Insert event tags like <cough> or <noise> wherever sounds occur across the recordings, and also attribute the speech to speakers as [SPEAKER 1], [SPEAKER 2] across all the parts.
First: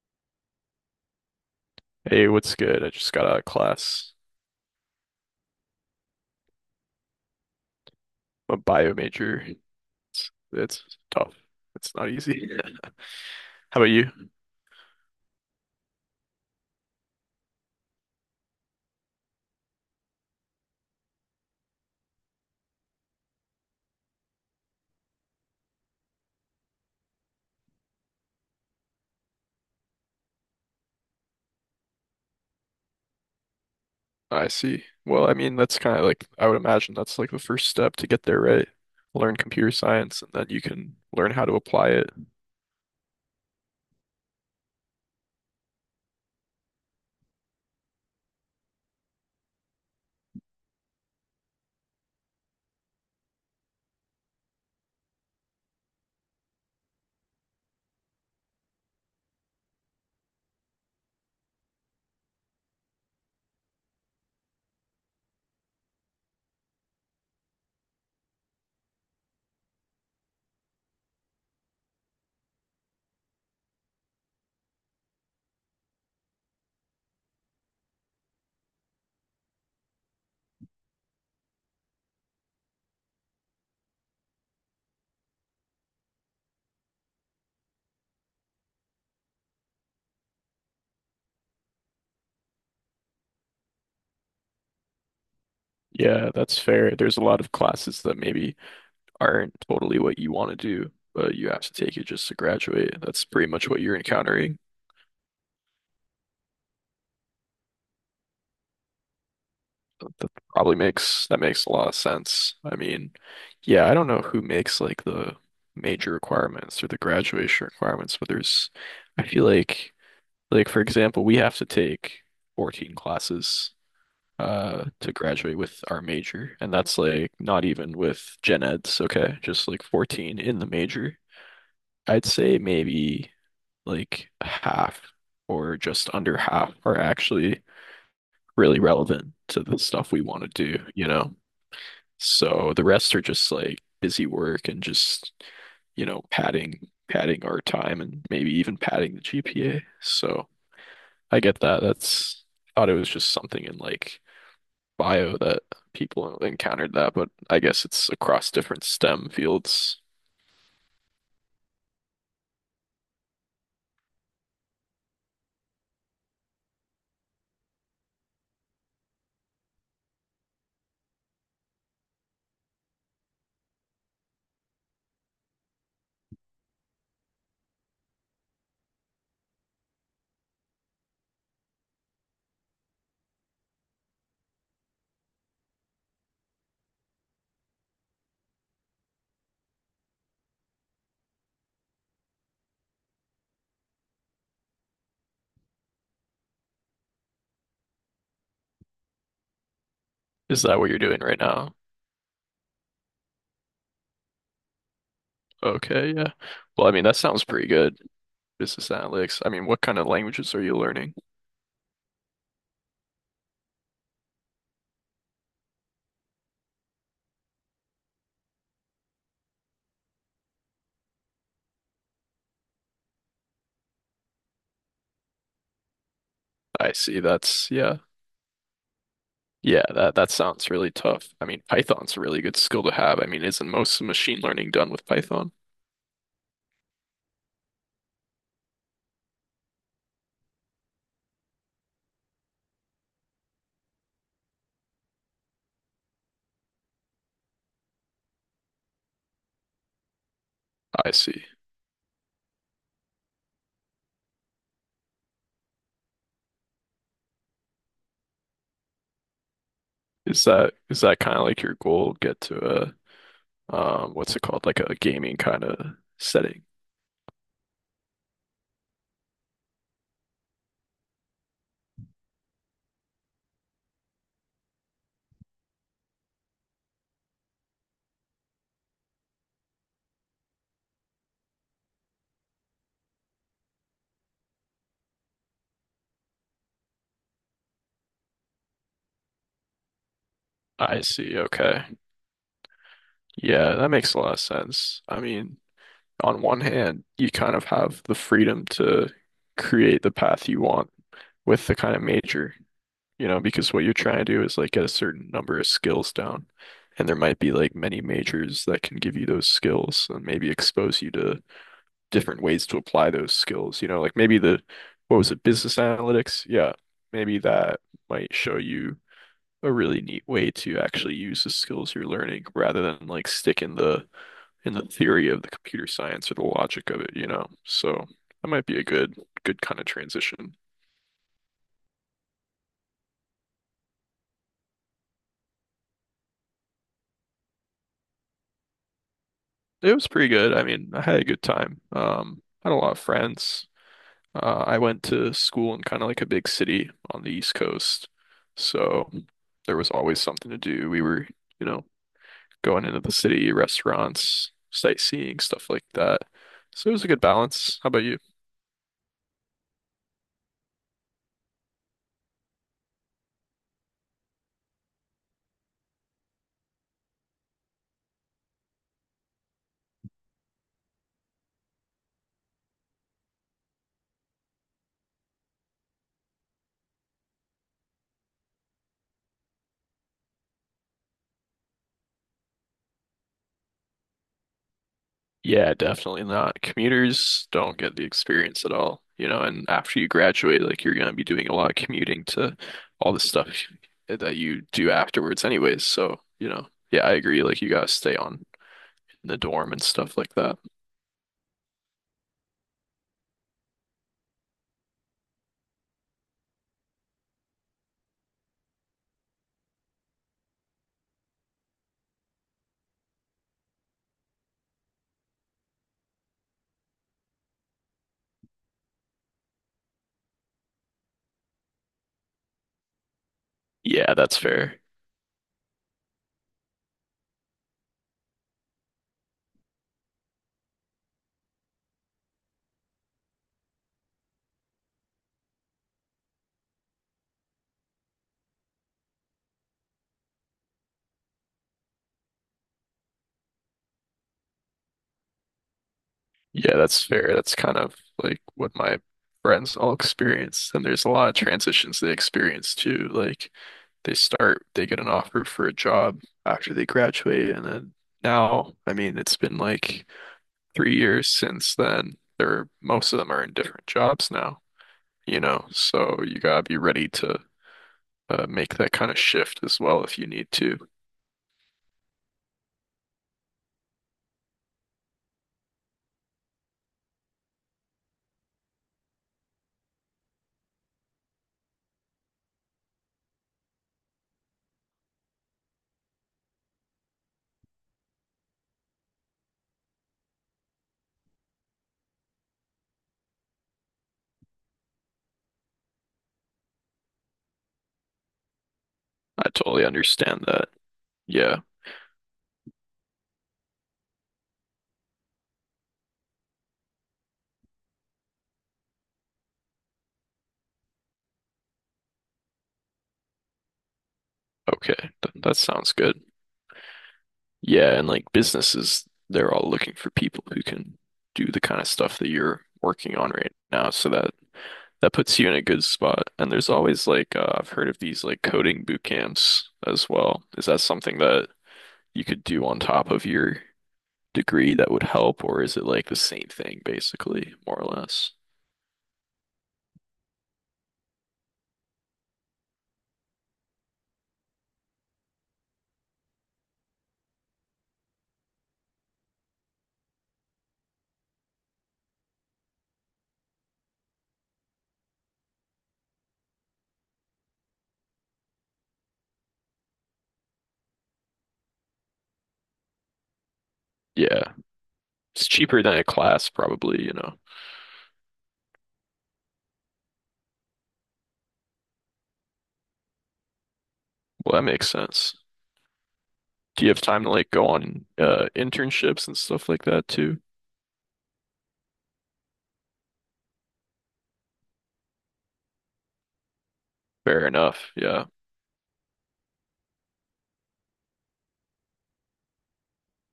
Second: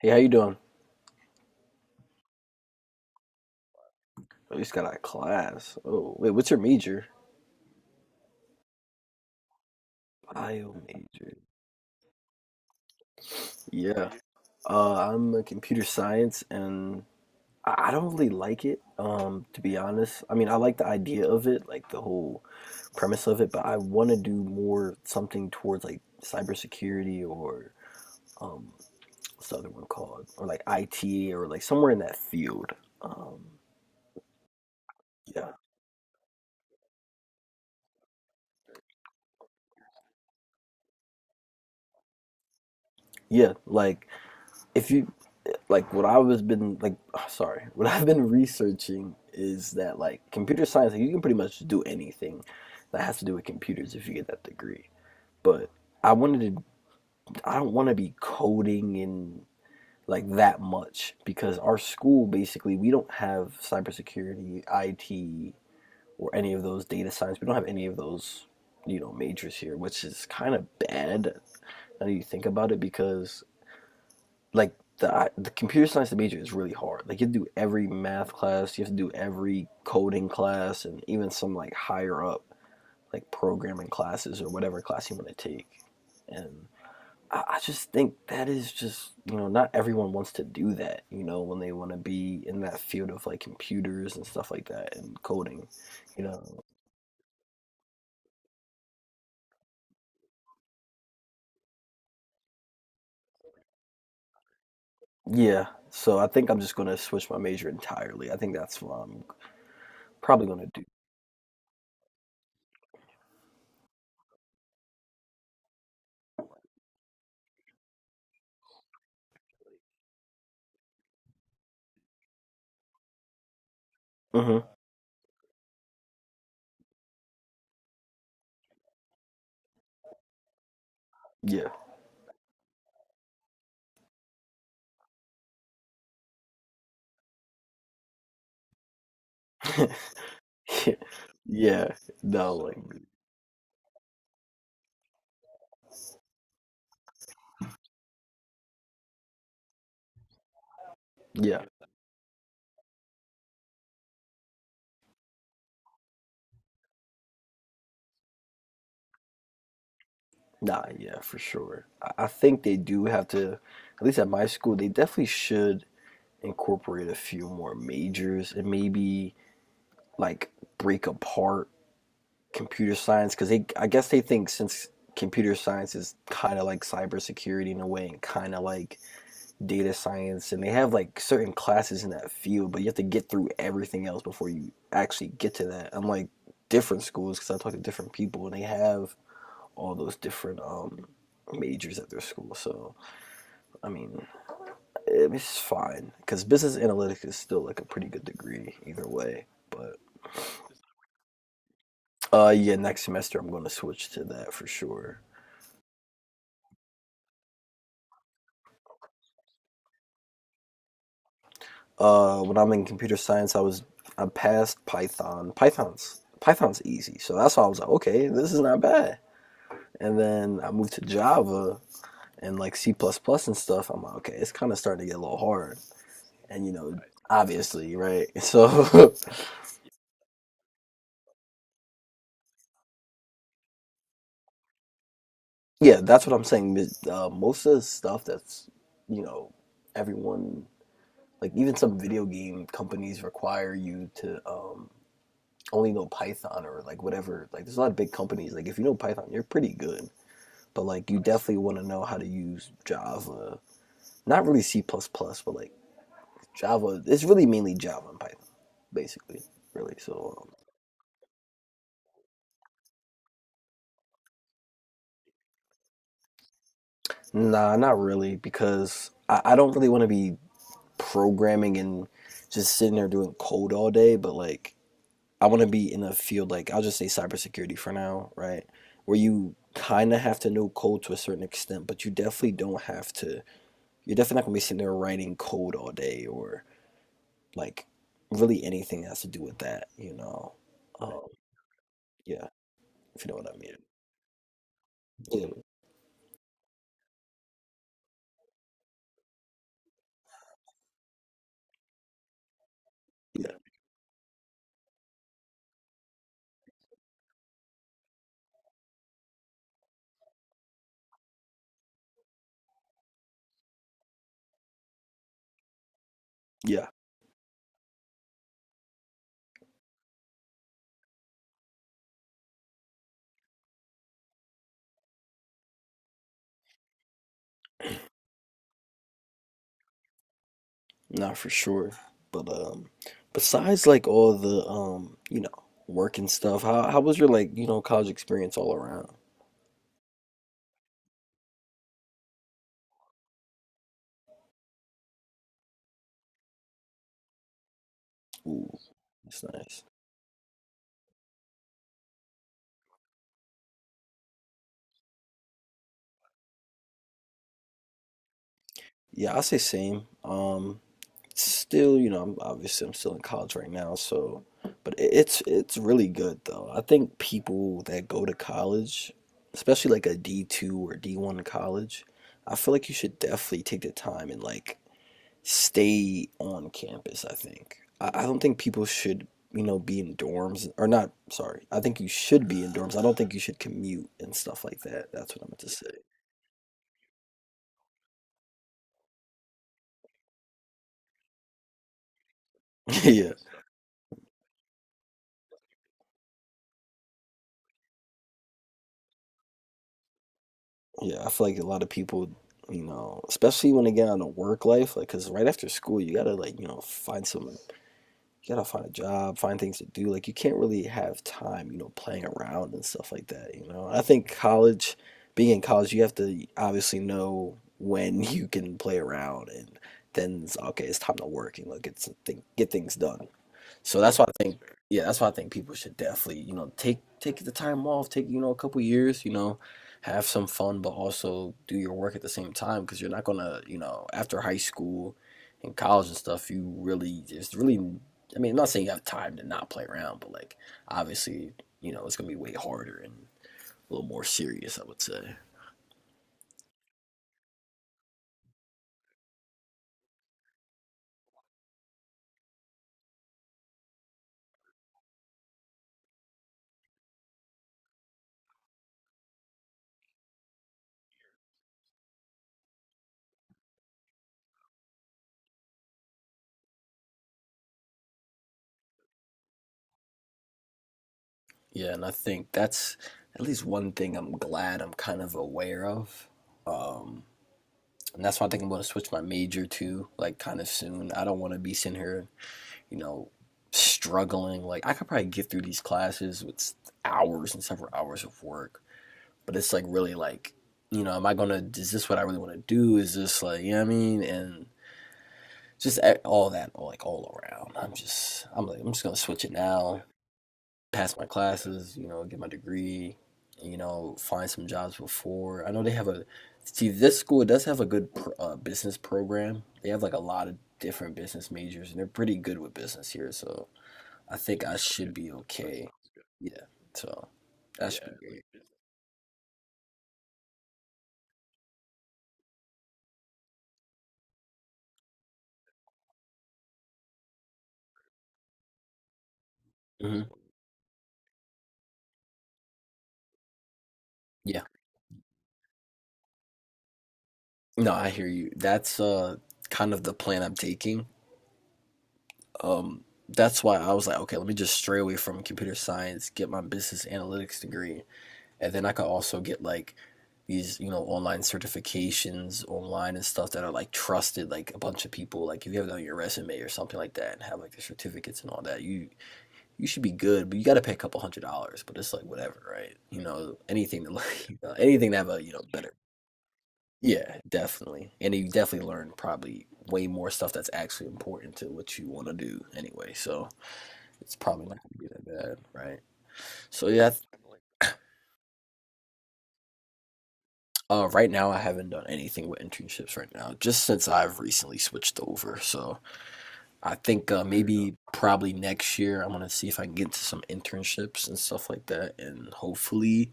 [SPEAKER 1] Hey, how you doing?
[SPEAKER 2] Hey, what's good? I just got out of class.
[SPEAKER 1] Oh, you just got out of class. Oh, wait, what's your major?
[SPEAKER 2] I'm a bio major. It's,
[SPEAKER 1] Bio
[SPEAKER 2] it's
[SPEAKER 1] major.
[SPEAKER 2] tough. It's not easy. <laughs> How about
[SPEAKER 1] Yeah.
[SPEAKER 2] you?
[SPEAKER 1] I'm a computer science, and I don't really like it. To be honest, I mean, I like the idea of it, like the whole premise of it, but I want to do more something towards like cybersecurity or um, what's the other one called, or like IT or like somewhere in that field. Um,
[SPEAKER 2] I see. Well, I
[SPEAKER 1] yeah,
[SPEAKER 2] mean, that's kind of like, I would imagine that's like the first step to get there, right? Learn computer science and then you can learn how to apply it.
[SPEAKER 1] yeah. Like if you like what I was been like <sighs> sorry, <laughs> what I've been researching is that like computer science, like you can pretty much do anything that has to do with computers if you get that degree. But I wanted to I don't want to be coding and like that much because our school basically we don't have cybersecurity, IT, or any of those data science. We don't have any of those, majors here, which is kind of bad now that you think about it because the computer science major is really hard. Like you have to do every math class, you have to do every coding class, and even some like higher up like programming classes or whatever class you want to take. And I just think that is just not everyone wants to do that. You know when they want to be in that field of like computers and stuff like that and coding. You
[SPEAKER 2] Yeah,
[SPEAKER 1] know
[SPEAKER 2] that's fair. There's a lot of classes that maybe aren't totally what you want to do, but you have to take it just to graduate. That's pretty much what you're encountering.
[SPEAKER 1] yeah. So I think I'm just gonna switch my major entirely. I think that's what I'm
[SPEAKER 2] That
[SPEAKER 1] probably gonna
[SPEAKER 2] probably
[SPEAKER 1] do.
[SPEAKER 2] makes that makes a lot of sense. I mean, yeah, I don't know who makes like the major requirements or the graduation requirements, but there's I feel like for example, we have to take 14 classes
[SPEAKER 1] Hmm.
[SPEAKER 2] to graduate with our major, and that's like not even with gen eds, okay? Just like 14 in the major.
[SPEAKER 1] Yeah.
[SPEAKER 2] I'd say maybe like half or just under half are actually really relevant to the stuff we want to
[SPEAKER 1] <laughs>
[SPEAKER 2] do,
[SPEAKER 1] <laughs>
[SPEAKER 2] you know?
[SPEAKER 1] Yeah, no, So,
[SPEAKER 2] So
[SPEAKER 1] like,
[SPEAKER 2] the rest are just like busy work and just, you know, padding our time and maybe even padding the GPA. So I get
[SPEAKER 1] yeah,
[SPEAKER 2] that. That's thought it was just something in like bio that people encountered that, but I guess it's across different STEM fields.
[SPEAKER 1] nah, yeah, for sure. I think they do have to, at least at my school, they definitely should incorporate a few more majors and maybe like break apart computer science because I guess they think since computer science is kind of like cybersecurity in a way and kind of like data science, and they have like certain classes in that field, but you have to get through everything else before you actually get to that. Unlike different schools, because I talk to different people and they have all those different majors at their school. So I mean, it's fine because business analytics is still like a pretty good degree either way. But
[SPEAKER 2] Is that what you're doing right now?
[SPEAKER 1] yeah, next semester I'm going to switch to that for sure.
[SPEAKER 2] Okay, yeah. Well, I mean, that sounds pretty good. Business analytics. I mean, what kind of languages are you learning?
[SPEAKER 1] When I'm in computer science, I passed Python. Python's easy, so that's why I was like, okay, this is not bad. And then I moved to Java and like C++ plus plus and stuff. I'm like, okay, it's kind of starting to get a little hard. And you
[SPEAKER 2] I
[SPEAKER 1] know,
[SPEAKER 2] see. That's
[SPEAKER 1] obviously,
[SPEAKER 2] yeah.
[SPEAKER 1] right? <laughs> So
[SPEAKER 2] Yeah, that sounds really tough. I mean, Python's a really good skill to have. I mean, isn't most of machine learning done with Python?
[SPEAKER 1] yeah, that's what I'm saying. Most of the stuff that's, you know, everyone, like even some video game companies require you to only know Python or like whatever. Like there's a lot of big companies. Like if you know Python, you're pretty good. But like
[SPEAKER 2] I
[SPEAKER 1] you
[SPEAKER 2] see.
[SPEAKER 1] definitely want to know how to use Java. Not really C++, but like Java. It's really mainly Java and Python, basically. Really.
[SPEAKER 2] Is
[SPEAKER 1] So
[SPEAKER 2] that is that kind of like your goal? Get to a what's it called? Like a gaming kind of setting.
[SPEAKER 1] um, nah, not really because I don't really want to be programming and just sitting there doing code all day. But like I want to be in a field like I'll just say cybersecurity for now, right? Where you kind of have to know code to a certain extent, but you definitely don't have to. You're definitely not gonna be sitting there writing code all day or like really anything that has to do with that, you know?
[SPEAKER 2] I
[SPEAKER 1] Um,
[SPEAKER 2] see. Okay.
[SPEAKER 1] yeah, if you know what I
[SPEAKER 2] Yeah,
[SPEAKER 1] mean.
[SPEAKER 2] that makes a lot of sense. I
[SPEAKER 1] Yeah,
[SPEAKER 2] mean, on one hand, you kind of have the freedom to create the path you want with the kind of major. You know,
[SPEAKER 1] yeah,
[SPEAKER 2] because what you're trying to do is like get a certain number of skills down. And there might be like many majors that can give you those skills and maybe expose you to different ways to apply those skills. You know, like maybe what was it, business analytics? Yeah,
[SPEAKER 1] yeah,
[SPEAKER 2] maybe that might show you a really neat way to actually use the skills you're learning rather than like stick in the theory of the computer science or the logic of it, you know. So that might be a good kind of transition.
[SPEAKER 1] not for sure. But besides like all the work and stuff, how was your like college experience all around?
[SPEAKER 2] It was pretty good. I mean, I had a good time. Had a lot of friends. I went to school in kind of like a big city on the East Coast,
[SPEAKER 1] Ooh,
[SPEAKER 2] so
[SPEAKER 1] that's
[SPEAKER 2] there
[SPEAKER 1] nice.
[SPEAKER 2] was always something to do. We were, you know, going into the city, restaurants, sightseeing, stuff like that. So it was a good balance. How about you?
[SPEAKER 1] Yeah, I say same. Still, I'm still in college right now, so it's really good though. I think people that go to college, especially like a D2 or D1 college, I feel like you should definitely take the time and stay on campus, I think. I don't think people should, be in dorms or not, sorry. I think you should be in dorms. I don't think you should commute and stuff like that. That's what I meant to
[SPEAKER 2] Yeah,
[SPEAKER 1] say.
[SPEAKER 2] definitely not. Commuters don't get the experience at all, you know, and after you graduate, like you're gonna be doing a lot of commuting to
[SPEAKER 1] <laughs>
[SPEAKER 2] all the
[SPEAKER 1] Yeah.
[SPEAKER 2] stuff that you do afterwards anyways. So, you know, yeah, I agree. Like you gotta stay on in the dorm and stuff like that.
[SPEAKER 1] Yeah, I feel like a lot of people, especially when they get on a work life, like, cause right after school, you gotta like, find some, you gotta find a job, find things to do. Like, you can't really have time, playing around and stuff like that. I think being in college, you have to obviously know when <laughs> you can play around, and then it's, okay, it's time to work and like, get things done. So
[SPEAKER 2] Yeah,
[SPEAKER 1] that's why
[SPEAKER 2] that's
[SPEAKER 1] I think,
[SPEAKER 2] fair.
[SPEAKER 1] yeah, that's why I think people should definitely, take the time off, take a couple years, have some fun, but also do your work at the same time because you're not gonna, after high school and college and stuff, you really it's really, I mean, I'm not saying you have time to not play around, but like obviously, it's gonna be way harder and a little more serious, I would say.
[SPEAKER 2] Yeah, that's fair. That's kind of like what my friends all experience. And there's a lot of transitions they experience too. Like they get an offer for a job after they graduate, and then now, I mean, it's been like 3 years since then, they're most of them are in different jobs now, you know, so you gotta be ready to make that kind of shift as well if you need to.
[SPEAKER 1] Yeah, and I think that's at least one thing I'm glad I'm kind of aware of um, And that's why I think I'm going to switch my major to, like, kind of soon. I don't want to be sitting here, you know, struggling. Like, I could probably get through these classes with hours and several hours of work, but it's like really like, am I going to, is this what I really want to do? Is this like, you know what I mean? All that, like, all around. I'm just going to switch
[SPEAKER 2] I
[SPEAKER 1] it
[SPEAKER 2] totally
[SPEAKER 1] now,
[SPEAKER 2] understand that.
[SPEAKER 1] pass my
[SPEAKER 2] Yeah.
[SPEAKER 1] classes, get my degree, find some jobs before. I know they have a see this school does have a good business program. They have like a lot of different business majors, and they're pretty good with business here. So I think I That's
[SPEAKER 2] Okay.
[SPEAKER 1] should good. Be
[SPEAKER 2] Th
[SPEAKER 1] That
[SPEAKER 2] that
[SPEAKER 1] sounds
[SPEAKER 2] sounds good.
[SPEAKER 1] good. Yeah. So that
[SPEAKER 2] Yeah,
[SPEAKER 1] should
[SPEAKER 2] and like
[SPEAKER 1] Be great.
[SPEAKER 2] businesses, they're all looking for people who can do the kind of stuff that you're working on right now so that puts you in a good spot. And there's always like I've heard of these like coding boot camps as
[SPEAKER 1] like hmm
[SPEAKER 2] well. Is that something that you could do on top of your
[SPEAKER 1] Yeah.
[SPEAKER 2] degree that would help, or is it like the same thing basically, more or
[SPEAKER 1] No, I hear
[SPEAKER 2] less?
[SPEAKER 1] you. That's kind of the plan I'm taking. That's why I was like, okay, let me just stray away from computer science, get my business analytics degree, and then I could also get like these online certifications online and stuff that are like trusted like a bunch of people like if you have it on your resume or something like that and have like the certificates and all that you should be good, but you got to pay a couple $100, but it's like whatever, right? You know, anything to like <laughs>
[SPEAKER 2] Yeah.
[SPEAKER 1] anything to have a
[SPEAKER 2] It's cheaper
[SPEAKER 1] better
[SPEAKER 2] than a class probably, you know.
[SPEAKER 1] yeah, definitely. And you definitely learn probably way more stuff that's actually important to what you want to do anyway, so it's
[SPEAKER 2] Well, that
[SPEAKER 1] probably not
[SPEAKER 2] makes
[SPEAKER 1] going to be that
[SPEAKER 2] sense.
[SPEAKER 1] bad, right?
[SPEAKER 2] Do
[SPEAKER 1] So
[SPEAKER 2] you have
[SPEAKER 1] yeah.
[SPEAKER 2] time to like go on internships and stuff like that too?
[SPEAKER 1] Right now, I haven't done anything with internships right now, just since I've recently switched over. So I think
[SPEAKER 2] Fair enough.
[SPEAKER 1] maybe
[SPEAKER 2] Yeah.
[SPEAKER 1] probably next year, I'm gonna see if I can get into some internships and stuff like that, and hopefully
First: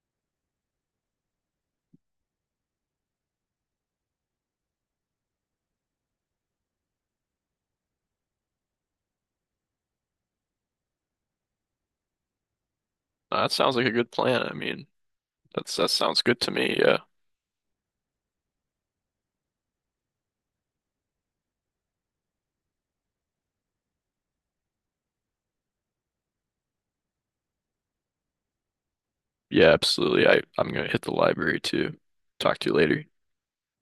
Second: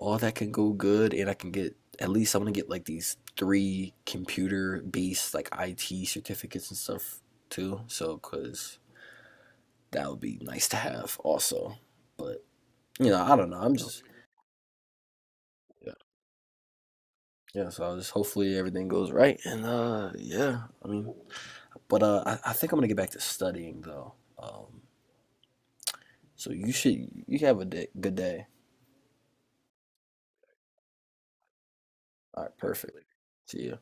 [SPEAKER 1] all that can go good, and I can get at least I'm gonna get like these three computer-based like IT certificates and stuff too. So, cause that would be nice to have also. But you know, I
[SPEAKER 2] Nah,
[SPEAKER 1] don't
[SPEAKER 2] that
[SPEAKER 1] know.
[SPEAKER 2] sounds
[SPEAKER 1] I'm
[SPEAKER 2] like a
[SPEAKER 1] just
[SPEAKER 2] good plan. I mean, that
[SPEAKER 1] yeah,
[SPEAKER 2] sounds good to me. Yeah.
[SPEAKER 1] yeah. So I just hopefully everything goes right, and yeah. I think I'm gonna get back to studying though. Um, you have a good day.
[SPEAKER 2] Yeah, absolutely. I'm gonna hit the library too.
[SPEAKER 1] All right,
[SPEAKER 2] Talk to you later.
[SPEAKER 1] perfect. See ya.